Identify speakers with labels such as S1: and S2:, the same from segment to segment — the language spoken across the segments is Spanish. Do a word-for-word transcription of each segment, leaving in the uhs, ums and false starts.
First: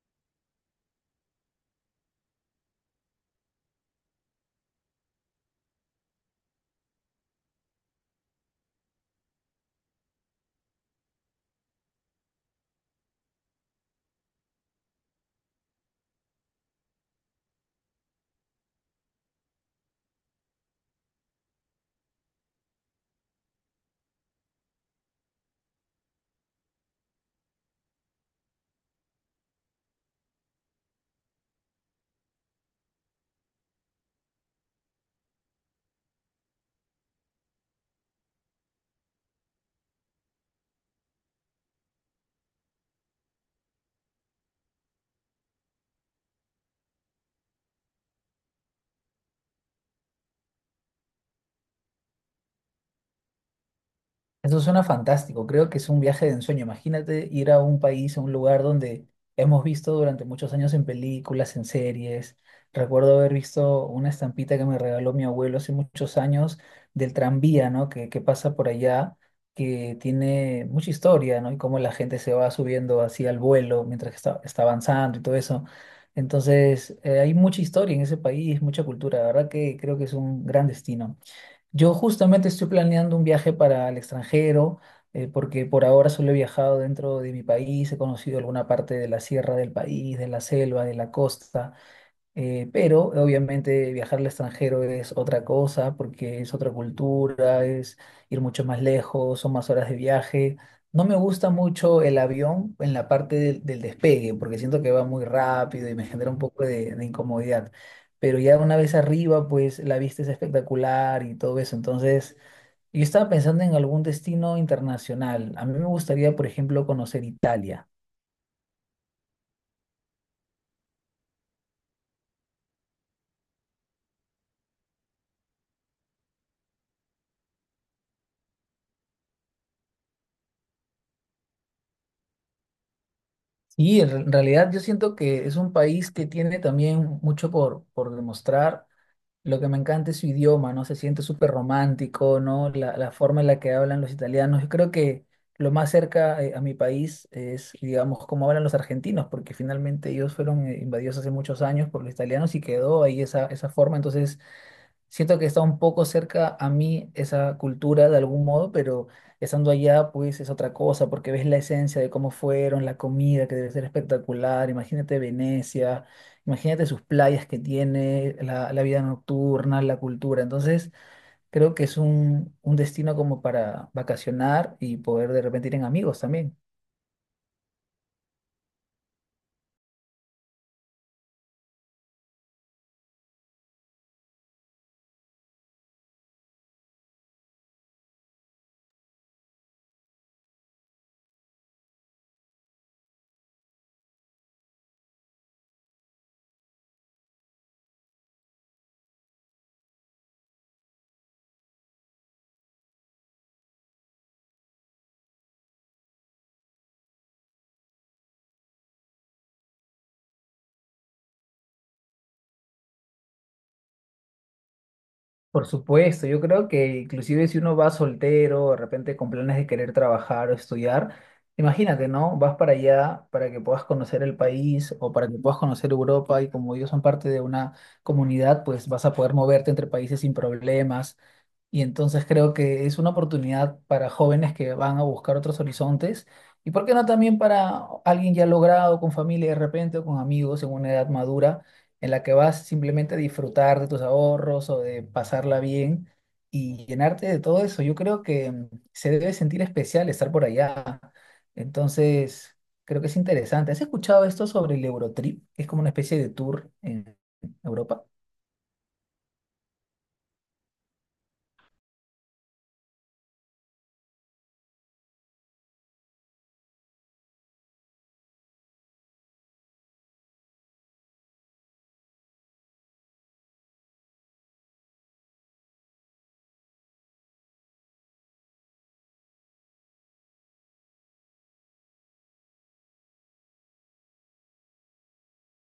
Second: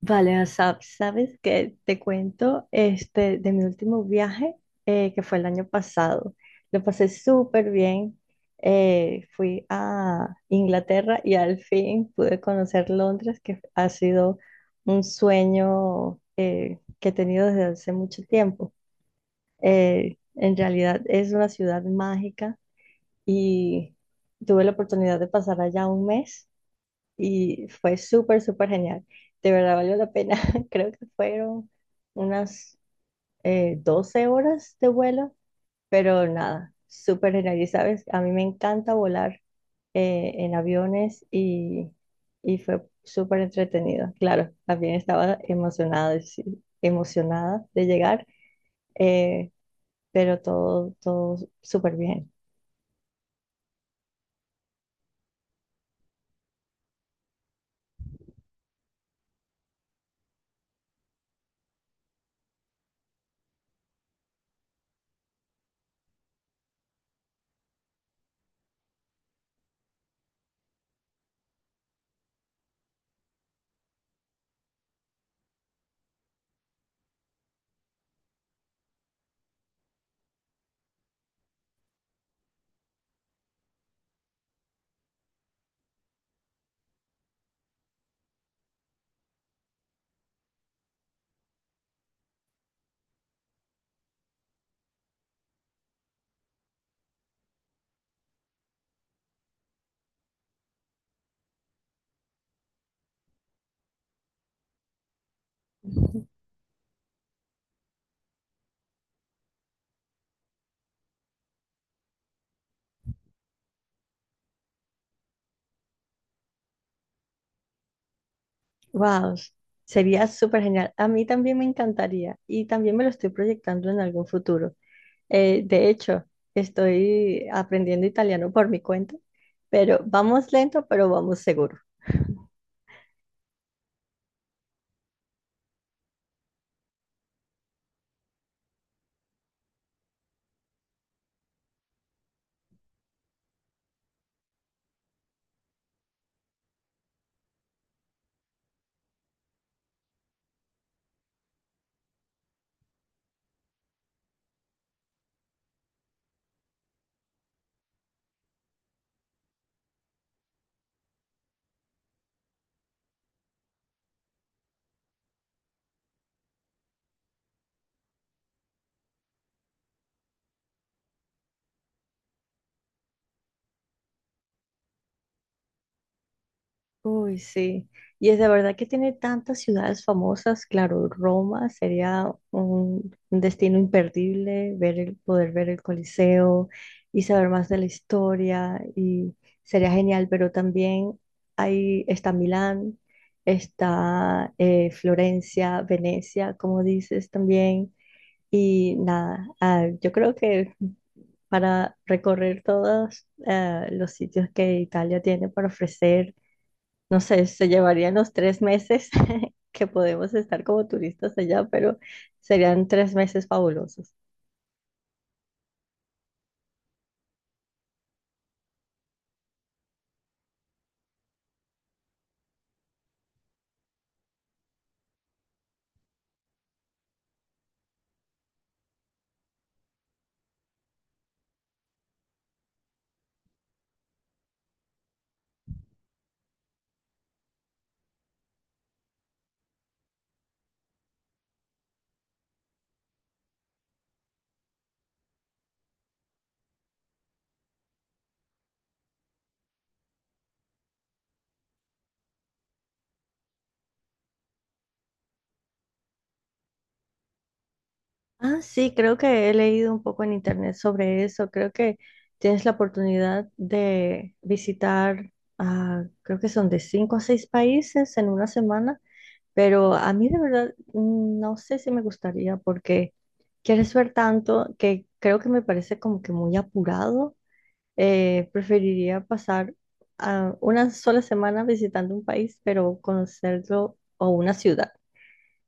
S1: Vale, o sea, sabes que te cuento este de mi último viaje eh, que fue el año pasado. Lo pasé súper bien. Eh, fui a Inglaterra y al fin pude conocer Londres, que ha sido un sueño eh, que he tenido desde hace mucho tiempo. Eh, en realidad es una ciudad mágica y tuve la oportunidad de pasar allá un mes y fue súper, súper genial. De verdad valió la pena. Creo que fueron unas eh, doce horas de vuelo, pero nada, súper genial. Y sabes, a mí me encanta volar eh, en aviones y, y fue súper entretenido. Claro, también estaba emocionada, de- sí, emocionada de llegar, eh, pero todo, todo súper bien.
S2: Eso suena fantástico, creo que es un viaje de ensueño. Imagínate ir a un país, a un lugar donde hemos visto durante muchos años en películas, en series. Recuerdo haber visto una estampita que me regaló mi abuelo hace muchos años del tranvía, ¿no? Que, que pasa por allá, que tiene mucha historia, ¿no? Y cómo la gente se va subiendo así al vuelo mientras que está, está avanzando y todo eso. Entonces, eh, hay mucha historia en ese país, mucha cultura. La verdad que creo que es un gran destino. Yo justamente estoy planeando un viaje para el extranjero, eh, porque por ahora solo he viajado dentro de mi país, he conocido alguna parte de la sierra del país, de la selva, de la costa, eh, pero obviamente viajar al extranjero es otra cosa porque es otra cultura, es ir mucho más lejos, son más horas de viaje. No me gusta mucho el avión en la parte del, del despegue porque siento que va muy rápido y me genera un poco de, de incomodidad. Pero ya una vez arriba, pues la vista es espectacular y todo eso. Entonces, yo estaba pensando en algún destino internacional. A mí me gustaría, por ejemplo, conocer Italia.
S1: Wow, sería súper genial. A mí también me encantaría y también me lo estoy proyectando en algún futuro. Eh, de hecho, estoy aprendiendo italiano por mi cuenta, pero vamos lento, pero vamos seguro.
S2: Y en re- en realidad yo siento que es un país que tiene también mucho por, por demostrar. Lo que me encanta es su idioma, ¿no? Se siente súper romántico, ¿no? La, la forma en la que hablan los italianos. Yo creo que lo más cerca eh, a mi país es, digamos, cómo hablan los argentinos, porque finalmente ellos fueron eh, invadidos hace muchos años por los italianos y quedó ahí esa, esa forma. Entonces, siento que está un poco cerca a mí esa cultura de algún modo, pero estando allá pues es otra cosa, porque ves la esencia de cómo fueron, la comida que debe ser espectacular, imagínate Venecia, imagínate sus playas que tiene, la, la vida nocturna, la cultura. Entonces creo que es un, un destino como para vacacionar y poder de repente ir en amigos también.
S1: Uy, sí. Y es de verdad que tiene tantas ciudades famosas. Claro, Roma sería un, un destino imperdible, ver el, poder ver el Coliseo y saber más de la historia y sería genial. Pero también ahí está Milán, está eh, Florencia, Venecia, como dices también. Y nada, ah, yo creo que para recorrer todos eh, los sitios que Italia tiene para ofrecer no sé, se llevarían los tres meses que podemos estar como turistas allá, pero serían tres meses fabulosos.
S2: Por supuesto, yo creo que inclusive si uno va soltero, de repente con planes de querer trabajar o estudiar, imagínate, ¿no? Vas para allá para que puedas conocer el país o para que puedas conocer Europa y como ellos son parte de una comunidad, pues vas a poder moverte entre países sin problemas. Y entonces creo que es una oportunidad para jóvenes que van a buscar otros horizontes y por qué no también para alguien ya logrado con familia de repente o con amigos en una edad madura en la que vas simplemente a disfrutar de tus ahorros o de pasarla bien y llenarte de todo eso. Yo creo que mm, se debe sentir especial estar por allá. Entonces, creo que es interesante. ¿Has escuchado esto sobre el Eurotrip? Que Es como una especie de tour en Europa.
S1: Ah, sí, creo que he leído un poco en internet sobre eso. Creo que tienes la oportunidad de visitar, ah, creo que son de cinco a seis países en una semana, pero a mí de verdad mm, no sé si me gustaría porque quieres ver tanto que creo que me parece como que muy apurado. Eh, preferiría pasar ah, una sola semana visitando un país, pero conocerlo, o una ciudad,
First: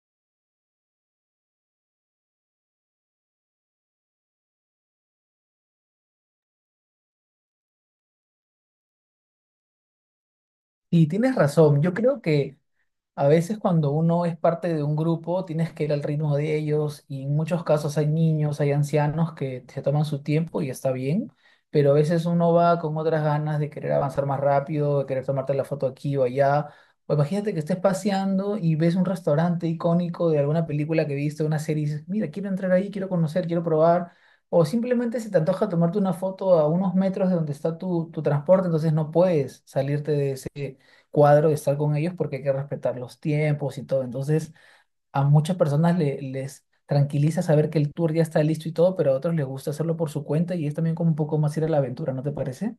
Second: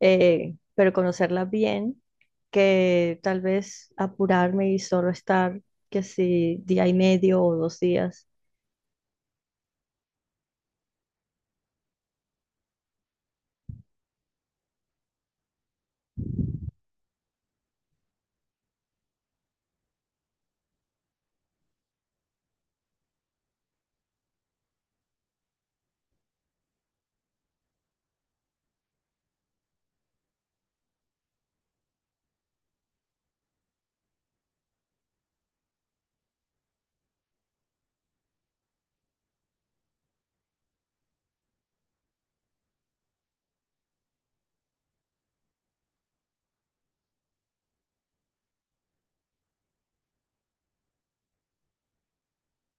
S1: eh, pero conocerla bien, que tal vez apurarme y solo estar, que si día y medio o dos días.
S2: Y tienes razón, yo creo que... A veces cuando uno es parte de un grupo, tienes que ir al ritmo de ellos y en muchos casos hay niños, hay ancianos que se toman su tiempo y está bien, pero a veces uno va con otras ganas de querer avanzar más rápido, de querer tomarte la foto aquí o allá. O imagínate que estés paseando y ves un restaurante icónico de alguna película que viste, una serie, y dices, mira, quiero entrar ahí, quiero conocer, quiero probar. O simplemente se te antoja tomarte una foto a unos metros de donde está tu, tu transporte, entonces no puedes salirte de ese cuadro de estar con ellos porque hay que respetar los tiempos y todo. Entonces, a muchas personas le- les tranquiliza saber que el tour ya está listo y todo, pero a otros les gusta hacerlo por su cuenta y es también como un poco más ir a la aventura, ¿no te parece?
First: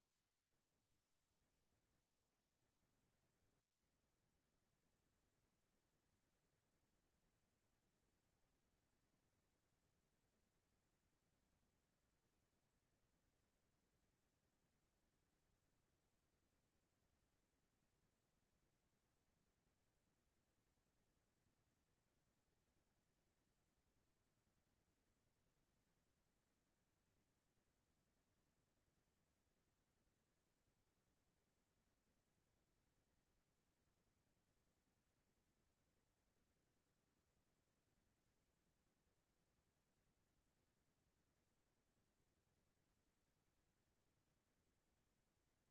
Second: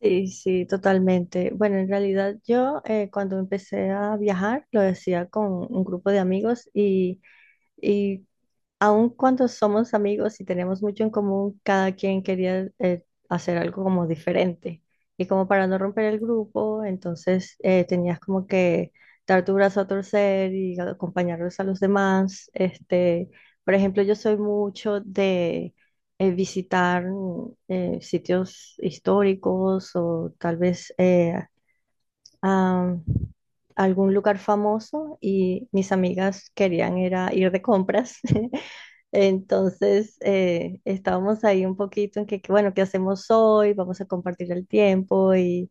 S1: Sí, sí, totalmente. Bueno, en realidad yo eh, cuando empecé a viajar lo decía con un grupo de amigos y, y aun cuando somos amigos y tenemos mucho en común, cada quien quería eh, hacer algo como diferente. Y como para no romper el grupo, entonces eh, tenías como que dar tu brazo a torcer y acompañarlos a los demás. Este, por ejemplo, yo soy mucho de eh, visitar mm, eh, sitios históricos o tal vez eh, a algún lugar famoso y mis amigas querían era ir de compras. Entonces, eh, estábamos ahí un poquito en que, que, bueno, ¿qué hacemos hoy? Vamos a compartir el tiempo y,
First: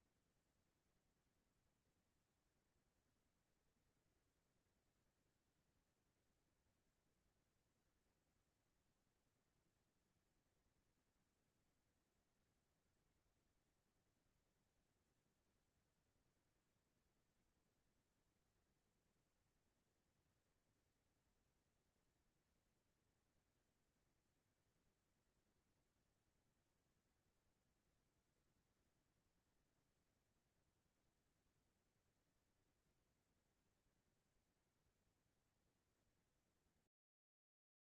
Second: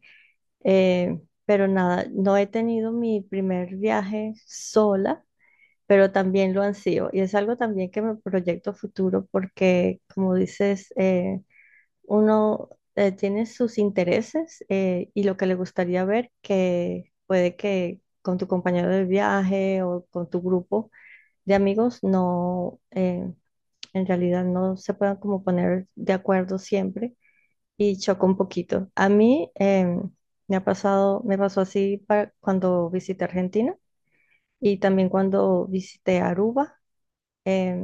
S1: eh, pero nada, no he tenido mi primer viaje sola, pero también lo ansío. Y es algo también que me proyecto a futuro porque, como dices, eh, uno eh, tiene sus intereses eh, y lo que le gustaría ver, que puede que con tu compañero de viaje o con tu grupo de amigos no, eh, en realidad no se puedan como poner de acuerdo siempre y choca un poquito. A mí eh, me ha pasado, me pasó así para cuando visité Argentina y también cuando visité Aruba. eh,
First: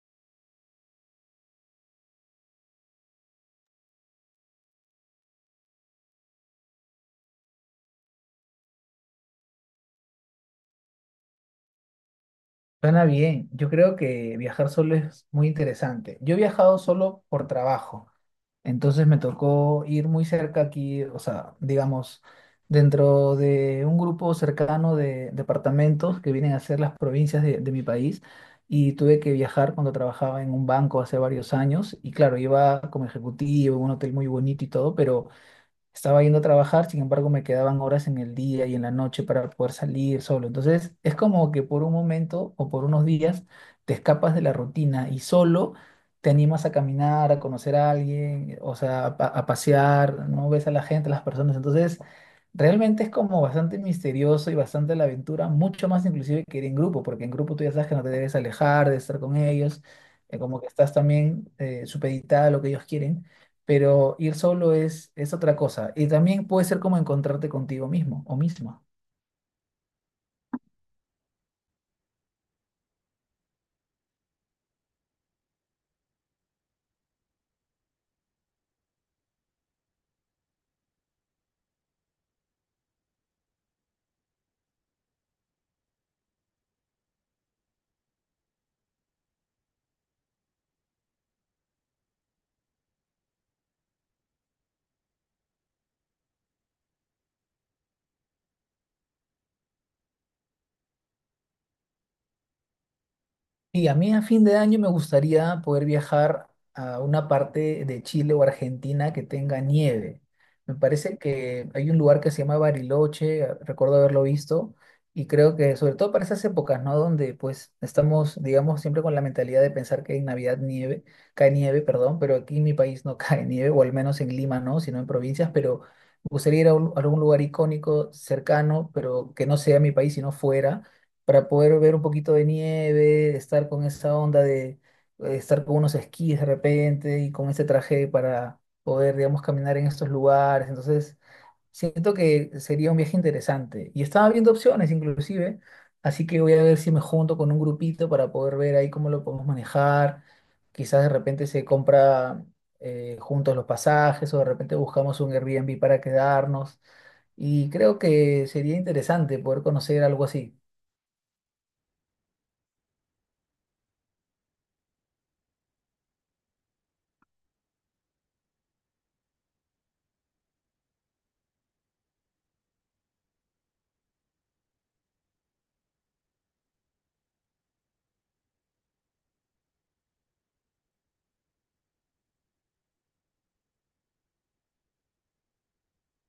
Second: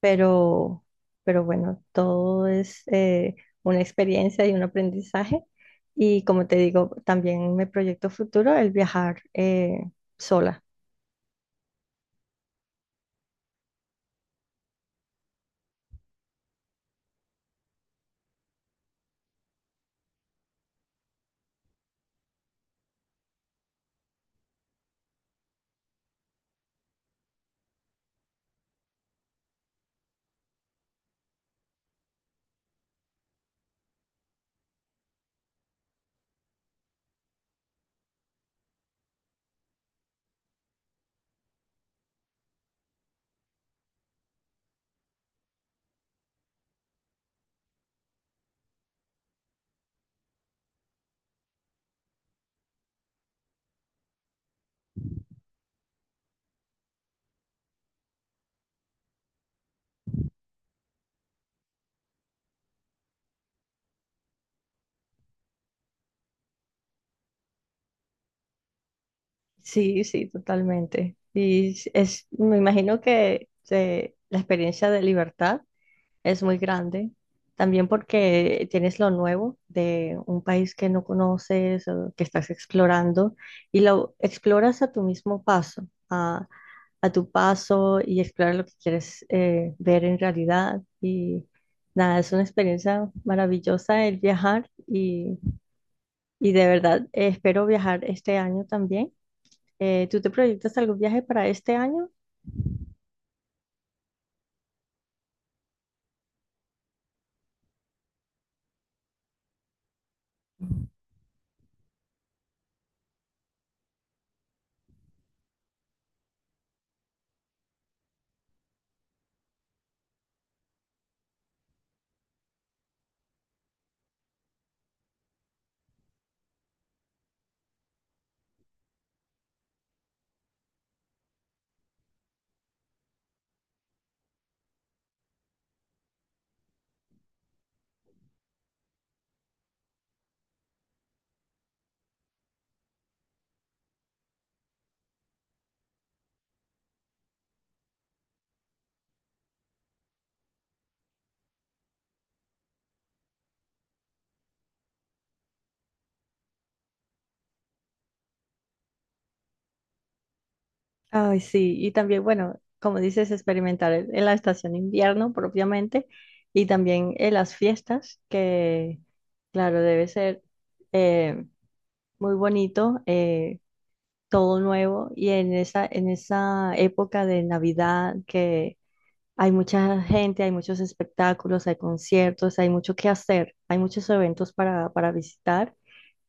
S1: pero, pero bueno, todo es eh, una experiencia y un aprendizaje. Y como te digo, también me proyecto futuro el viajar eh, sola.
S2: Suena bien. Yo creo que viajar solo es muy interesante. Yo he viajado solo por trabajo. Entonces me tocó ir muy cerca aquí, o sea, digamos, dentro de un grupo cercano de departamentos que vienen a ser las provincias de, de mi país. Y tuve que viajar cuando trabajaba en un banco hace varios años. Y claro, iba como ejecutivo, en un hotel muy bonito y todo, pero estaba yendo a trabajar, sin embargo, me quedaban horas en el día y en la noche para poder salir solo. Entonces, es como que por un momento o por unos días te escapas de la rutina y solo te animas a caminar, a conocer a alguien, o sea, a, pa- a pasear, no ves a la gente, a las personas. Entonces, realmente es como bastante misterioso y bastante la aventura, mucho más inclusive que ir en grupo, porque en grupo tú ya sabes que no te debes alejar de estar con ellos, eh, como que estás también eh, supeditada a lo que ellos quieren, pero ir solo es, es otra cosa. Y también puede ser como encontrarte contigo mismo o misma.
S1: Sí, sí, totalmente. Y es, es- me imagino que eh, la experiencia de libertad es muy grande. También porque tienes lo nuevo de un país que no conoces, o que estás explorando, y lo exploras a tu mismo paso, a, a tu paso y exploras lo que quieres eh, ver en realidad. Y nada, es una experiencia maravillosa el viajar y, y de verdad eh, espero viajar este año también. Eh, ¿tú te proyectas algún viaje para este año?
S2: Y a mí a fin de año me gustaría poder viajar a una parte de Chile o Argentina que tenga nieve. Me parece que hay un lugar que se llama Bariloche, a- recuerdo haberlo visto, y creo que sobre todo para esas épocas, ¿no? Donde pues estamos, digamos, siempre con la mentalidad de pensar que en Navidad nieve, cae nieve, perdón, pero aquí en mi país no cae nieve, o al menos en Lima no, sino en provincias, pero me gustaría ir a, un- a algún lugar icónico, cercano, pero que no sea mi país, sino fuera para poder ver un poquito de nieve, estar con esa onda de eh, estar con unos esquís de repente y con ese traje para poder, digamos, caminar en estos lugares. Entonces, siento que sería un viaje interesante. Y estaba viendo opciones inclusive, así que voy a ver si me junto con un grupito para poder ver ahí cómo lo podemos manejar. Quizás de repente se compra eh, juntos los pasajes o de repente buscamos un Airbnb para quedarnos. Y creo que sería interesante poder conocer algo así.
S1: Ay, sí, y también, bueno, como dices, experimentar en en la estación invierno propiamente y también en las fiestas, que claro, debe ser eh, muy bonito, eh, todo nuevo y en esa, en esa época de Navidad que hay mucha gente, hay muchos espectáculos, hay conciertos, hay mucho que hacer, hay muchos eventos para, para visitar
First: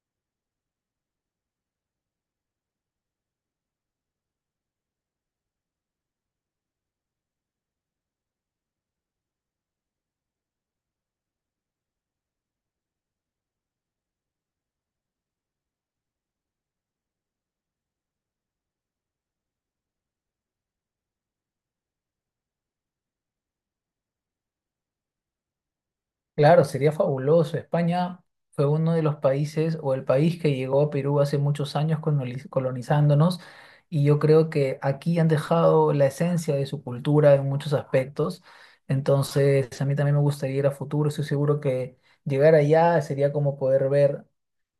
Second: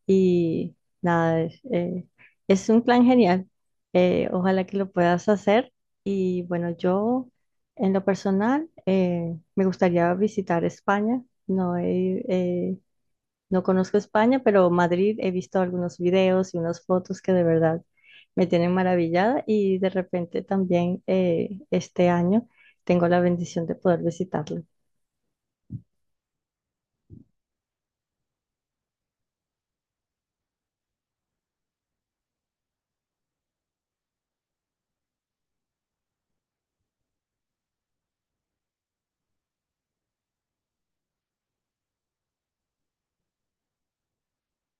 S1: y nada, es, eh, es un plan genial. Eh, ojalá que lo puedas hacer. Y bueno, yo en lo personal eh, me gustaría visitar España. No he, eh, no conozco España, pero Madrid he visto algunos videos y unas fotos que de verdad me tienen maravillada y de repente también eh, este año tengo la bendición de poder visitarlo.
S2: Claro, sería fabuloso. España fue uno de los países o el país que llegó a Perú hace muchos años coloniz- colonizándonos y yo creo que aquí han dejado la esencia de su cultura en muchos aspectos. Entonces, a mí también me gustaría ir a futuro. Estoy seguro que llegar allá sería como poder ver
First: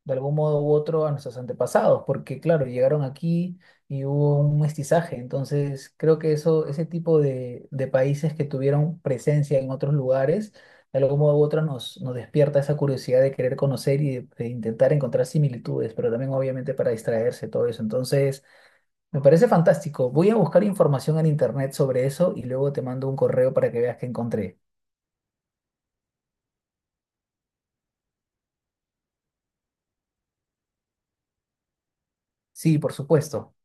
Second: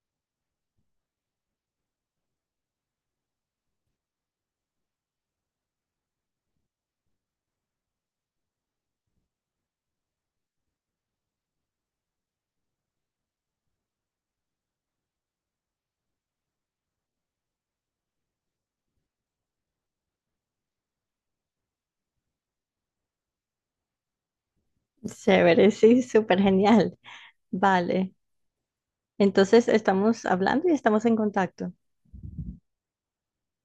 S2: de algún modo u otro a nuestros antepasados, porque claro, llegaron aquí y hubo un mestizaje, entonces creo que eso, ese tipo de, de países que tuvieron presencia en otros lugares, de algún modo u otro nos, nos despierta esa curiosidad de querer conocer y de, de intentar encontrar similitudes, pero también obviamente para distraerse todo eso, entonces me parece fantástico, voy a buscar información en internet sobre eso y luego te mando un correo para que veas que encontré.
S1: Chévere, sí, súper genial. Vale, entonces estamos hablando y estamos en contacto.
S2: Sí, por supuesto.